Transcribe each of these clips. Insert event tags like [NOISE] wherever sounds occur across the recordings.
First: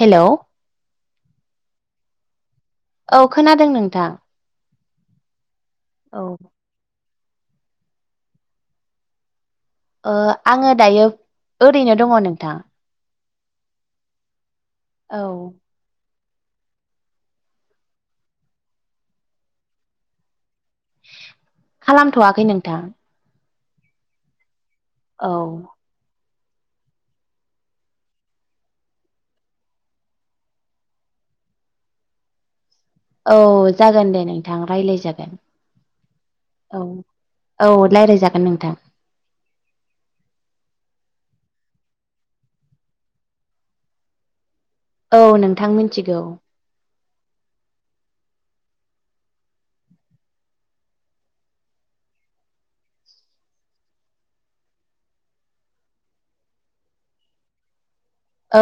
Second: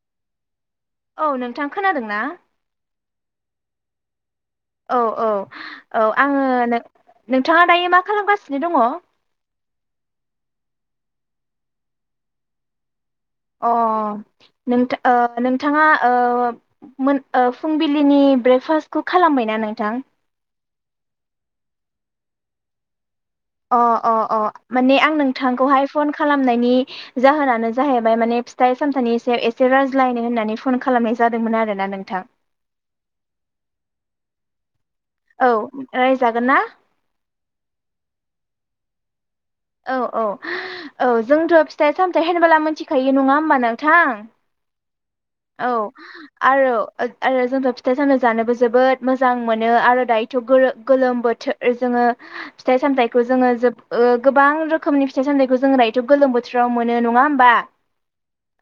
हेल' औ नोंथां खोनादों ना औ खोनादों नोंथां औ औ औ आङो नोंथाङा दायो मा खालामगासिनो दङ? ओ आङो दायो ओरैनो दङ नोंथां अ नोंथ औ ओ नोंथाङा ओ मोन फुंबिलिनि ब्रेकफास्टखौ खालामबायना नोंथां? खालामथ'वाखै नोंथां अ अ अ माने आं औ नोंथांखौहाय फन खालामनायनि जाहोनानो जाहैबाय माने फिथाइ सामथाइनि एसे एसे रायज्लायनो होननानै फन खालामनाय जादोंमोन आरोना नोंथां औ जागोन दे नोंथां रायलाय जागोन औ रायजागोन ना औ-औ रायलायजागोन नोंथां। औ-औ-औ जोंथ' फिथाइ सामथायाइ होनोबोला मिथिखायो नङा होमबा नोंथां। औ नोंथां मिथिगौ आरो। ओद आरो जोंथ' फिथाइ सामाइ जानोबो जोबोद मोजां मोनो आरो दायोथ' गोलो गोलोम बोथोर ओ जों ओ फिथाइ सामथायखौ जोङो जोम ओ गोबां रोखोमनि फिथाइ सामथखौ जोङो दायोथ' गोलोम बोथ्रोाव मोनो। ओ नंङा होमबा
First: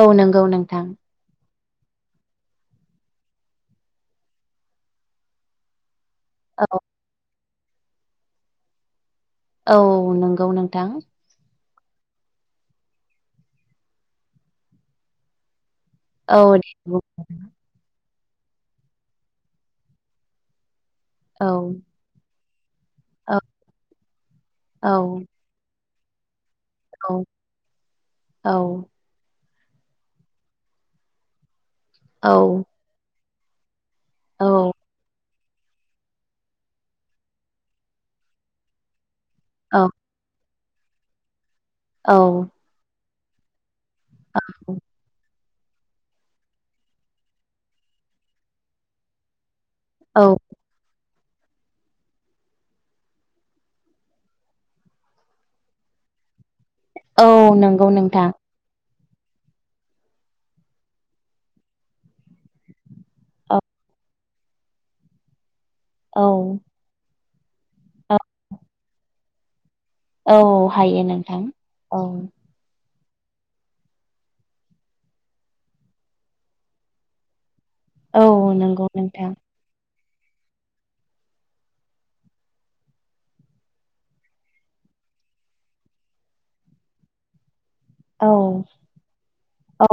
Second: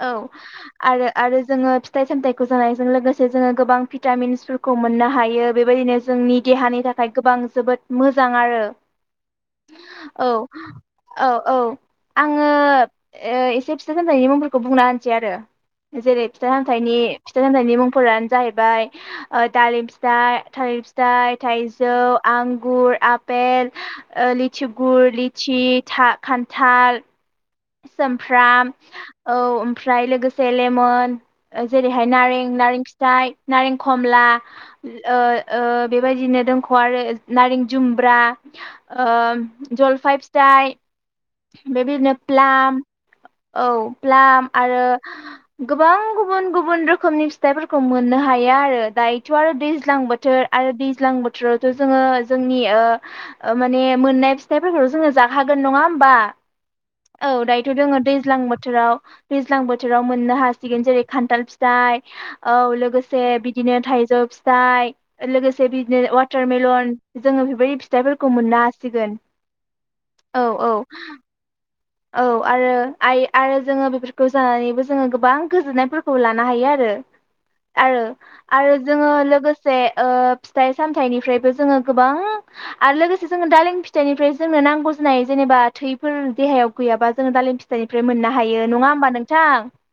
औ नंगौ नोंथां आरो-आरो जोङो फिथाइ सामथाइखौ जानायजों लोगोसे जोङो गोबां भिटामिन्सफोरखौ मोननो हायो बेबायनो। जोंनि औ देहानि थाखाय गोबां जोबोद मोजां आरो। औ नंगौ नोंथां औ-औ-औ। आङो एओ एसे फिथाइ सामथायनि मुंफोरखौ बुंना होनोसै आरो। जेरै औ फिथाइ दे हामथायनि बुं फिथाइ सामथायनि मुंफोरा जाहैबाय ओ दालिम फिथाय थालिर फिथाइ औ थाइजौ आं गुर औ आपेल ओ औ लिचुगुर लिचि था खान्थाल औ औ सोमफ्राम औ ओमफ्राय लोगोसे लेमन। ओ जेरैहाय नारें नारें फिथाइ नारें खमला औ ओ ओ बेबायदिनो दोनख' आरो नारें जुमब्रा ओ ओम औ जलफाइ फिथाइ। बेबिनो औ प्लाम औ प्लाम आरो गोबां गुबुन गुबुन रोखोमनि फिथाइफोरखौ मोननो हायो आरो दायोथ' आरो दैज ज्लां औ बोथोर आरो दैज्लां बो थ्रोरावथ' जोङो जोंनि ओ ओ माने मोननाय फिथाइफोरखौ जोङो जाखागोन नङा होमबा औ दायोथ' नंगौ दोङो नोंथां दैज्लां बोथोराव दैज्लां बोथोराव मोननो हासिगोन जेरै खान्थाल फिथाइ औ लोगो से औ बिदिनो थाइजौ फिथाइ लोगोसे बिदिनो औ वाटारमेलन जोङो बेफोर बै फिथाइफोरखौ मोननो हासिगोन। औ हायो नोंथां। औ आरो आइ आरो जोङो बेफोरखौ जानानैबो जोङो गोबां गोजोननायफोरखौ लानो हायो आरो आरो औ आरो नंगौ जोङो नोंथां लोगोसे ओ फिथाइ सामथायनिफ्रायबो जोङो गोबां आरो लोगोसे जोङो दालिम फिथाइनिफ्राय जोंनो नांगौ नाय जेनेबा थैफोर देहायाव गैयाबा जोङो दालिम फि फ्रायनिफ्राय मोनना औ हायो नङा होमबा नोंथां औ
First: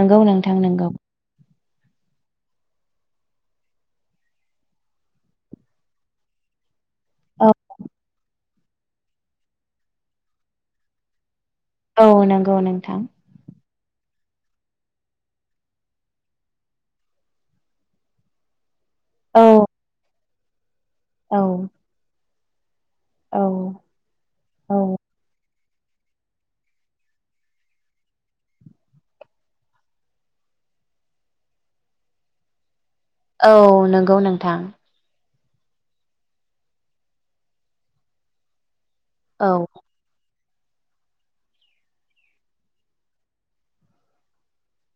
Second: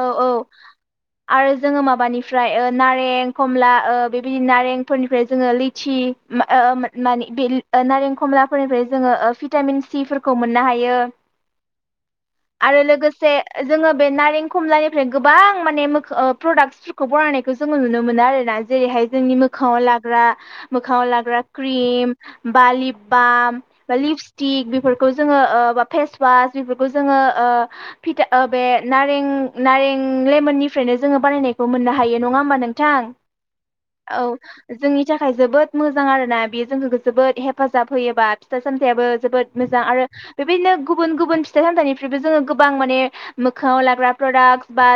औ औ नोंथां नंगौ आरो जोङो माबानिफ्राय ओ नारें खमला ओ बेबादि नारेंफोरनिफ्राय जोङो लिचि ओ मा ओ मानि औ बिल ओ नारें खमलाफोरनिफ्राय जोङो ओ भिटामिन सिफोरखौ मोननो हायो। औ नंगौ नोंथां। ओ जोङो बे नारें खमलानिफ्राय गोबां माने मोख ओ प्रडाक्टसफोरखौ बरायनायखौ जोङो नुनो मोनो आरोना जेरैहाय जोंनि औ मोखाङाव लाग्रा मोखाङाव औ लाग्रा क्रिम बालि औ बाम बा लिपस्टिक औ बेफोरखौ जोङो ओ बा फेसवास बेफोरखौ जोङो ओ भिटा ओ बे नारें नारें लेमोननि फ्रायनो जोङो बानायनायखौ मोननो हायो नङा होमबा नोंथां औ नंगौ औ नोंथां जोंनि था खाय जोबोद मोजां आरोना बेयो जोंखो जोबोद हेफाजाब होयोबा फिथाइ सान थाइयाबो औ जोबोद मोजां आरो बेबायदिनो गुबुन गुबुन फिथाइ सामथाइनिफ्रायबो जोङो गोबां माने मोखाङाव लाग्रा प्रडाक्स बा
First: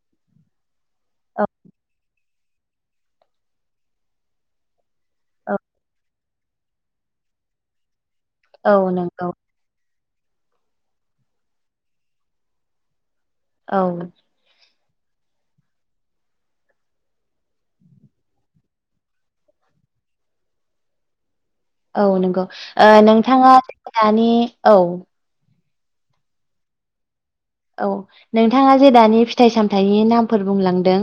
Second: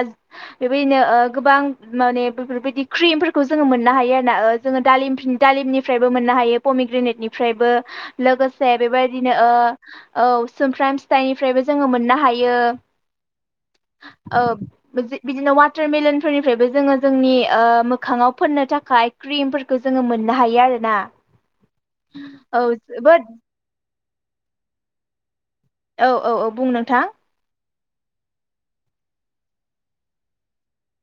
बे बैनो औ गोबां माने बेफोरबायदि क्रिमफोरखौ जोङो मोननो हायो आरोना ओ जोङो दालिम फिन औ दालिमनिफ्रायबो मोननो हायो पमिग्रेनेटनिफ्रायबो औ लोगोसे नंगौ बेबायदिनो ओ औ सोमफ्राम फिथाइनिफ्रायबो जोङो मोननो हायो। औ [UNINTELLIGIBLE] बिदिनो वाटारमेलन फोरनिफ्रायबो जोङो जोंनि ओ मोखाङाव फोननो थाखाय क्रिमफोरखो जोङो मोननो हायो आरोना औ नंगौ औ जोबोद नोंथाङा दानि औ औ औ औ बुं नोंथां। औ नोंथाङा जे दानि फिथाइ सामथाइनि नामफोर बुंलांदों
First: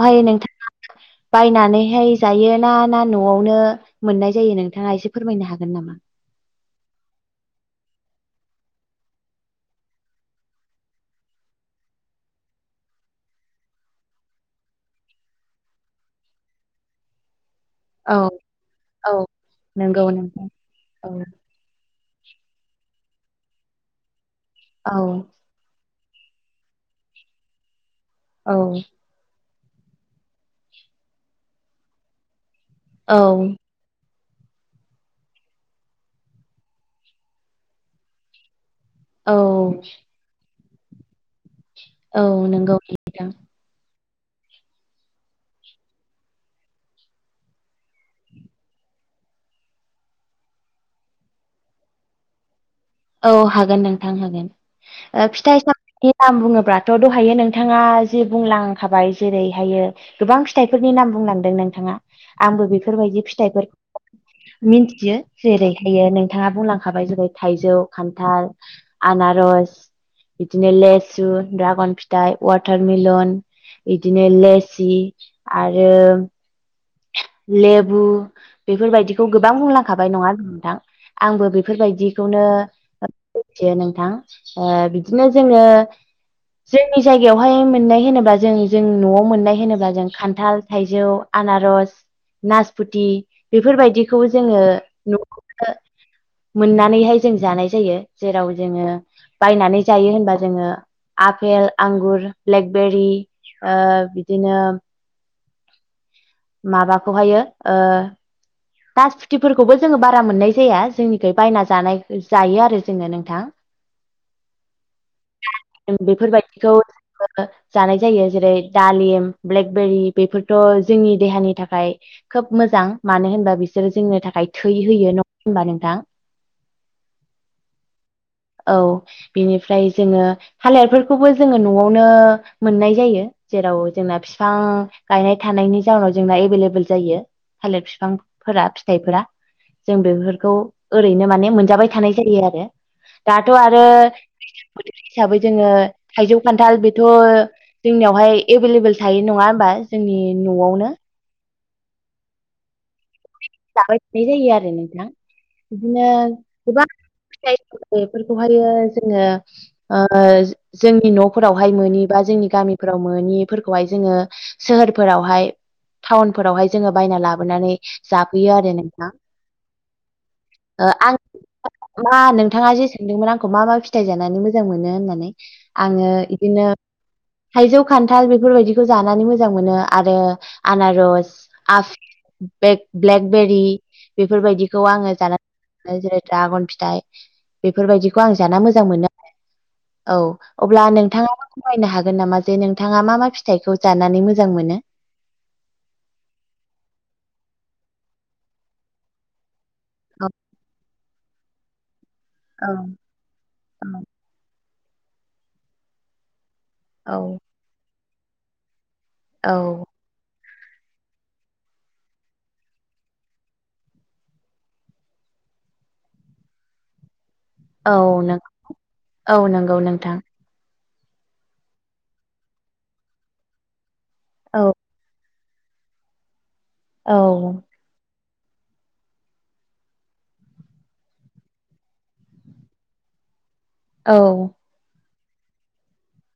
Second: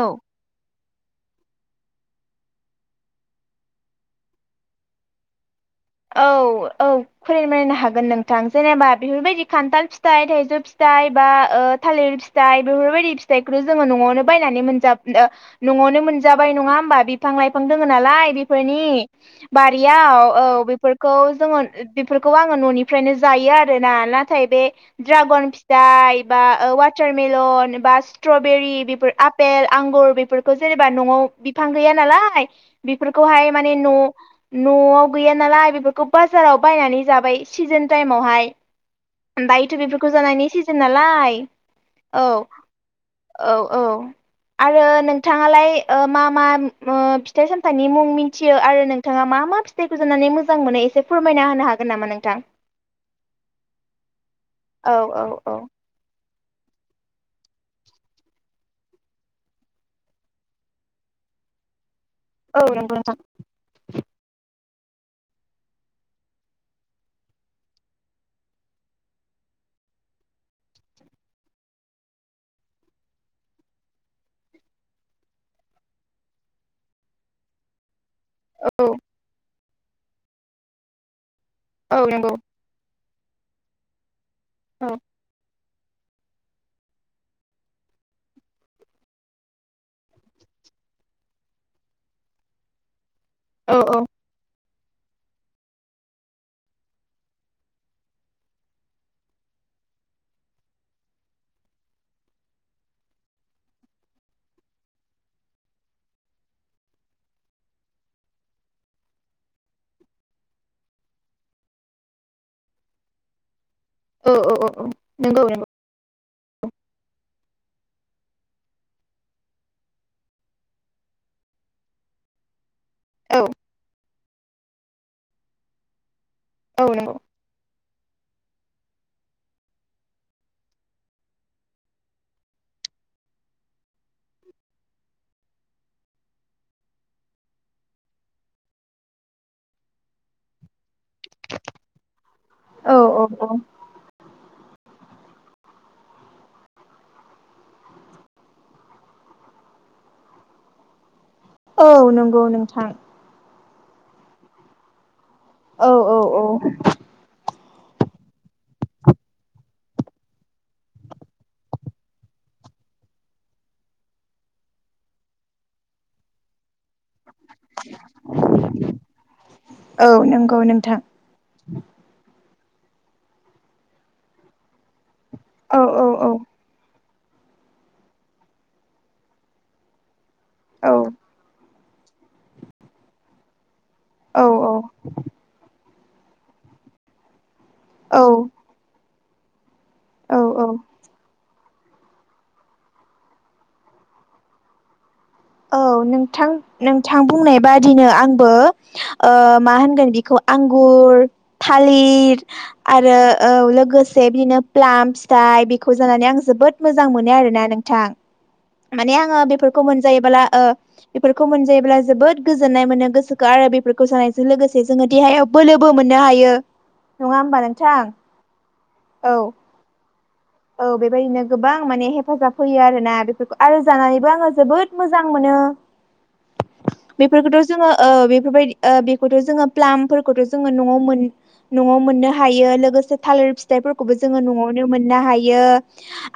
औ नोंथाङा [INAUDIBLE] बायनानैहाय जायो ना ना न'आवनो मोननाय जायो नोंथाङा एसे फोरमायनो हागोन नामा? औ औ [UNINTELLIGIBLE] हागोन नोंथां जेनेबा बेफोरबायदि खान्थाल फिथाइ थाइजौ फिथाइ बा थालिर फिथाइ बेफोरबायदि फिथखौ जोङो न'आवनो बायनानै मोन नो मोनजाबाय नङा होमबा बिफां लाइफ फां दङ औ नालाय बेफोरनि औ नंगौ बारियाव औ नोंथां औ बेफोरखौ जोङो बेफोरखौ आङो न'निफ्रायनो जायो आरो ना नाथाय बे औ ड्रागन फिथाइ बा वाटारमेलन बा स्ट्र औ बेरि बेफोर आ पेल आंगुर बेफोरखौ जेनेबा न'आव बिफां गैया नालाय बेफोरखौहाय औ माने न'-न'आव गैया नालाय बे फोरखौ बाजारावहाय बायनानै जाबाय सिजोन टाइमावहाय औ ओमफाय बेफोरखौ जानायनि सि नालाय औ नंगौ नोंथां औ औ आरो नोंथाङालाय मा मा फिथाइ सामथाइनि मुं मिन्थियो आरो नोंथाङा मा मा फिथाइखौजानानै मोजां मोनो एसे फोरमायना होनो हागोन नामा नोंथां औ हागोन नोंथां होगोन औ औ औ नाम बुङोब्लाथ' दहायो नोंथाङा जे बुंलांखाबाय जेरैहायो गोबां फिथाइफोरनि नाम बुं लांदों नोंथाङा आंबो औ नंगौ नोंथां बेफोरबायदि फिथाइफोरखौ मिनथियो जेरैहायो नोंथाङा बुंलांखाबाय जेरै थाइजौ खान्थाल आनारस बिदिनो लेसु दड्रागन फिथाइ वाटारमेलन बिदिनो लेसि आरो लेबु औ बेफोरबायदिखौ गोबां बुंलांखाबाय नङा होमबा नोंथां आंबो औ नंगौ बेफोरबायदिखौनो मिथियो नोंथां औ बिदिनो जोंङो [INAUDIBLE] जोंनि जायगायावहाय मोननाय होनोबा जों जों न'आव मोननाय होनोब्ला जों खान्थाल थाइजौ आना रस नासपुथि औ औ बेफोरबायदिखौ जोंङो न'खौनो मोननानैहाय जों जानाय जायो जेराव जोंङो बायनानै जायो होनबा जोंङो आफेल आंगुर ब्लेकबेरि ओ बिदिनो माबाखौहायो ओ नास फुथिफोरखौबो जोंङो बारा मोननाय जाया जोंनिख बायना जानाय जायो आरो जोंङो नोंथां औ औ नंगौ नंगौ बेफोरबायदिखौ जानाय जायो जेरै दालिम ब्लेकबेरि बेफोरथ' जोंनि देहानि थाखाय खोब मोजां मानो औ होनबा बिसोरो जोंनो थाखाय थै होयो नङा होनबा नोंथां औ नंगौ औ बेनिफ्राय जोंङो थालिरफोरखौबो जोङो न'आवनो मोननाय जायो। जेराव जोंना बिफां गायनाय थानायनि जाउनाव जोंना एबोल‌एबोल जायो। थालिर बिफांफोरा फिथाइफोरा जों बेफोरखौ ओरैनो माने मोनजाबाय थानाय जायो आरो। औ औ दाथ' औ आरो बोथोर हिसाबै जोंङो थाइजौ खान्थाल बेथ' जोंनियावहाय एभेलेबल थायो नङा होमबा दा जोंनि न'आवनो औ नंगौ नोंथां जाबायथानाय जायो आरो नोंथाङा औ बिदिनो औ औ गोबां फिथाय बेफोरखौहायो जोंङो ओ जोंनि न'फोरावहाय मोनि बा जोंनि गामिफोर राव मोनि फोरखौहाय जोंङो सोहोरफोरावहाय टाउनफोरावहाय जोंङो बायना लाबोनानै जाफैयो आरो नोंथां। औ नंगौ ओ नोंथां आं मा नों नोंथाङा जे सोंदोंमोन आंखौ मा-मा फिथाइ जानानै मोजां मोनो होननानै औ आंङो औ औ बिदिनो थाइजौ खान्थाल बेफोरबायदिखौ जानानै मोजां मोनो आरो औ आनारस आफ ब्लेक-ब्लेकबेरि औ बेफोरबायदिखौ आंङो जानानै जेरै द्रागन फिथाइ औ बेफोरबायदिखौ आं जाना मोजां मोनो। औ अब्ला नोंथाङा फोरमायनो हागोन नामा जे नोंथाङा मा-मा फिथाइखौ जानानै मोजां मोनो औ नोंथां नोंथां बुंनाय बादिनो आंबो ओ मा होनगोन औ बेखौ आंगुर था लिर औ आरो औ लोगोसे बिदिनो प्लाम फिथाइ बेखौ जानानै आं जोबोद मोजां औ मोनो आरोना नोंथां। माने आंङो औ बेफोरखौ मोन ओ बेफोरखौ मोनायोब्ला जोबोद गोजोननाय मोन गोसोखौ आरो बेफोरखौ जानायजों लोगोसे जों देहा याव बोलोबो मोननो हायो। नङा होमबा नोंथां? औ नों औ नंगौ नोंथां औ बेबायदिनो गोबां माने हेफाजाब होयो आरोना बेफोरखौ आरो जानानैबो आंङो औ जोबोद मोजां मोनो औ बेफोरखौथ' जोङो ओ बेफोरबायदि बेखौथ' जोङो प्लामफोरखौथ' जोङो न न'आव मोननो हायो लोगोसे थालिर फि फिथाइफोरखौबो औ जोङो न'आवनो मोननो हायो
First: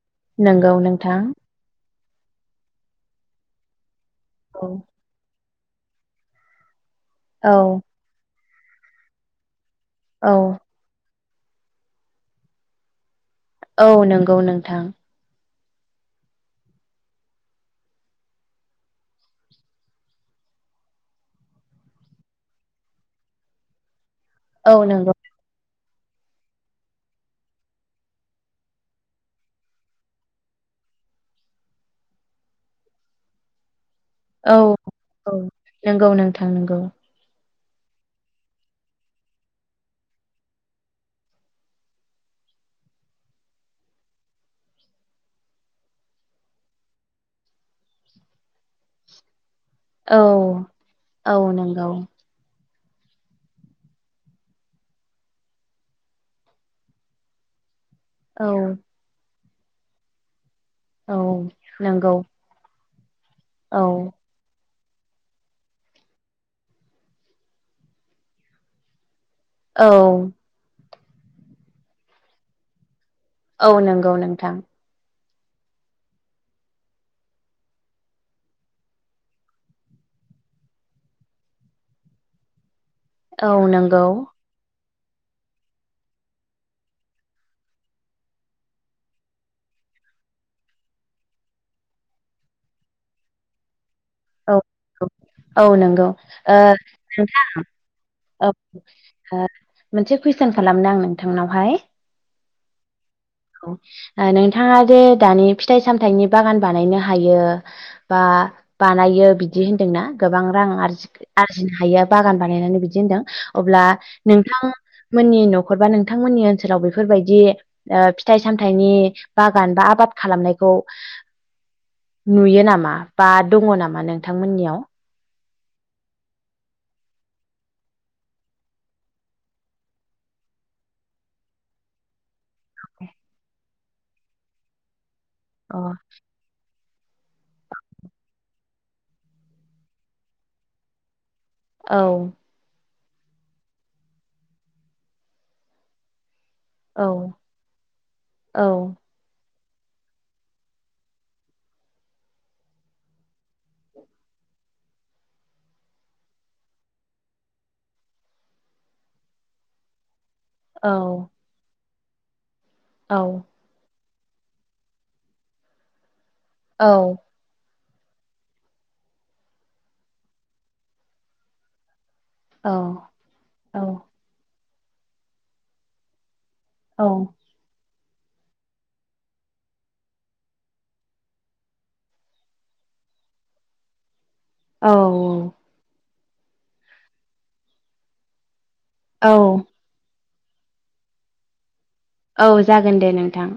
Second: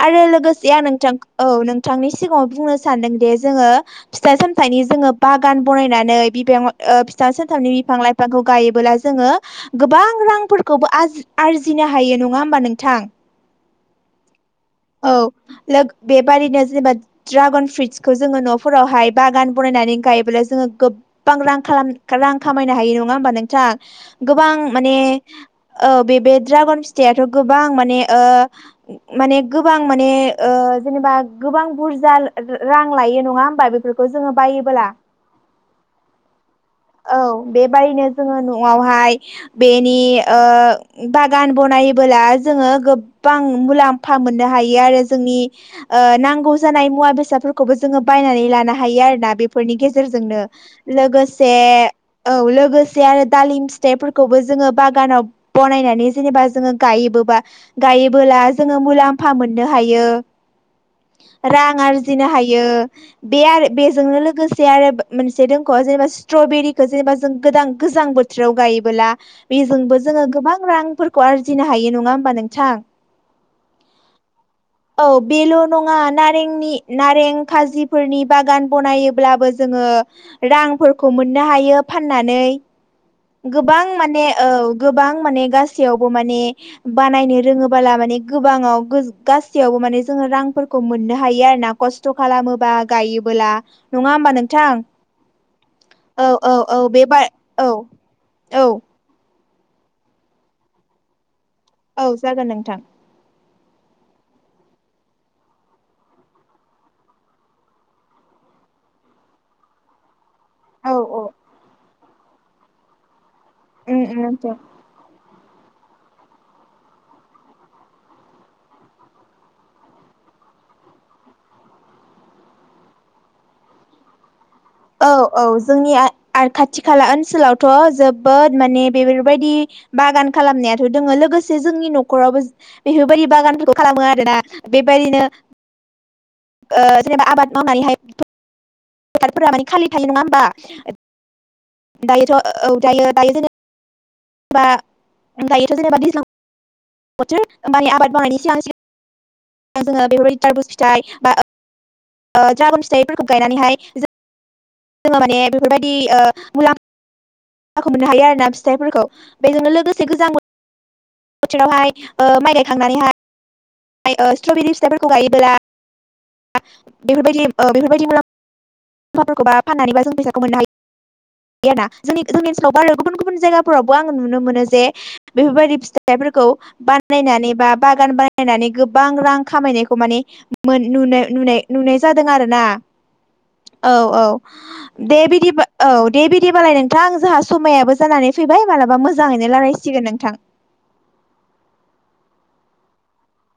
आरो लोगोसे आं नोंथां औ नोंथांनि सिगाङाव बुंनो सानदों दि जोङो फिथाइ औ सामथाइनि जोंङो बागान बनायनानै बिबां ओ फिथाइ सामथाइनि औ बिफां-लाइफांखौ गायोबोला जोंङो गोबां औ रांफोरखौबो आजि आरजिनो हायो नङा होमबा नोंथां? औ नंगौ नोंथां। औ लोग बेबादिनो जेनेबा ड्रागन फ्रुइटसखौ जोङो न'फोरावहाय बागान बनायनानै गायब्ला जोङो गोबां रां रां खामायनो हायो नङा होमबा नोंथां? गोबां औ माने नंगौ औ बे ड्रागन फिथाइाथ' गोबां माने ओ माने गोबां माने ओ जेनेबा गोबां बुरजा रां लायो नङा होमबा बेफोरखौ जोङो औ बायोबोला औ नंगौ नोंथां नंगौ। औ बेबायदिनो जोङो न'आवहाय बेनि ओ बागान बनायोब्ला ज गोबां मुलाम मोननो हायो आरो जोंनि ओ नांगौजानाय मुवा बेसादफोरखौबो जोंङो बायनानै लानो हायो आरो ना। बेफोरनि औ गेजेरजोंनो औ लोगोसे नंगौ औ लोगोसे से आरो दालिम फिथाइफोरखौबो जोङो बागानाव बानायनानै जेनेबा जोंङो गायोबोबा गायोबोला औ जोंङो मुलाम्फा मोननो हायो। औ रां नंगौ आरजिनो हायो बे आरो औ बेजोंनो लोगोसे मोन आरो मोनसे दंख' जेनेबा स्ट्रबेरिखौ जेनेबा जों गो गोजां बोथोराव गायोबोला औ बेजोंबो जोङो गोबां रांफोरखौ आरजिनो हायो नङा होमबा नोंथां? औ नंगौ नोंथां। औ बेल' नङा नारेंनि नारें खाजिफोरनि बागान बनायोब्लाबो जोङो रांफोरखौ मोननो हायो फाननानै औ गोबां नंगौ माने औ गोबां माने गासैयावबो माने बानायनो रोङोबोला माने गोबाङाव गासैयावबो माने जोङो रांफोरखौ मोननो हायो आरो ना खस्थ' खालामोबा गायोबोला नङा होमबा औ नोंथां? औ नंगौ औ औ ओ औ बेबा नोंथां औ ओ औ मोनसे कुइसन खालामनो आं नोंथांनाव। औ जागोन नोंथां। औ नोंथाङा जे दानि फिथाइ सामथाइनि बागान बानायनो हायो। बा बा बानायो बिदि होनदोंना। गोबां रां औ औ आरजिनो हायो बागान बानायनानै बिदि होनदों? अब्ला उम उम नोंथां नोंथांमोननि न'खर बा नोंथांमोननि ओनसोलाव बेफोरबायदि ओ फिथाइ सामथायाइनि बागान बा आबाद खालामनायखौ नुयो नामा बा दङ नामा नोंथांमोननियाव? औ औ जोंनि खाथि खाला ओनसोलावथ' जोबोद माने बेफोरबायदि बागान खालामनायाथ' दोङो लोगोसे जोंनि न'खरावबो बेफोरबायदि बागानफोरखौ खालामो आरोना बेबायदिनो अ ओ जेनेबा आबाद मावनानैहायबादफोरा माने खालि थायो नङा होमबा। औ दायोथ ओ दायो दायो जे दायोथ' जेनेबा दैज्लां औ बोथोर आबाद मावनायनि सिगां औ सिगां जोङो बेफोरबायदि द्राबु फिथाइ बा द्रागन फिथाइफोरखौ गायनानैहाय जों जोङो माने बेफोरबायदि ओ मुलाम फाखौ मोननो हायो आरो ना फिथाइफोरखौ बेजोंनो लोगोसे गोजां बो औ थोरावहाय माइ गायखांनानैहाय औ ओ स्ट्रबेरि फिथाइफोरखौ गायोब्ला औ बेफोरबायदि [UNINTELLIGIBLE] जोंनि जोंनि औ ओनोलावबो आरो गुबुन गुबुन औ जायगाफोरावबो आङो नुनो मोनो जे बेफोरबायदि फिथाइफोरखौ बानायनानै बा बागान बानायनानै गोबां रां खामायनायखौ माने मोन नुनो नुनाय नुनाय जादों आरोना औ औ औ दे बिदि औ। दे बिदिबालाय नोंथां आं जोंहा समायाबो जानानै फैबाय मालाबा औ मोजाङैनो रायलायसिगोन नोंथां। औ जागोन दे नोंथां।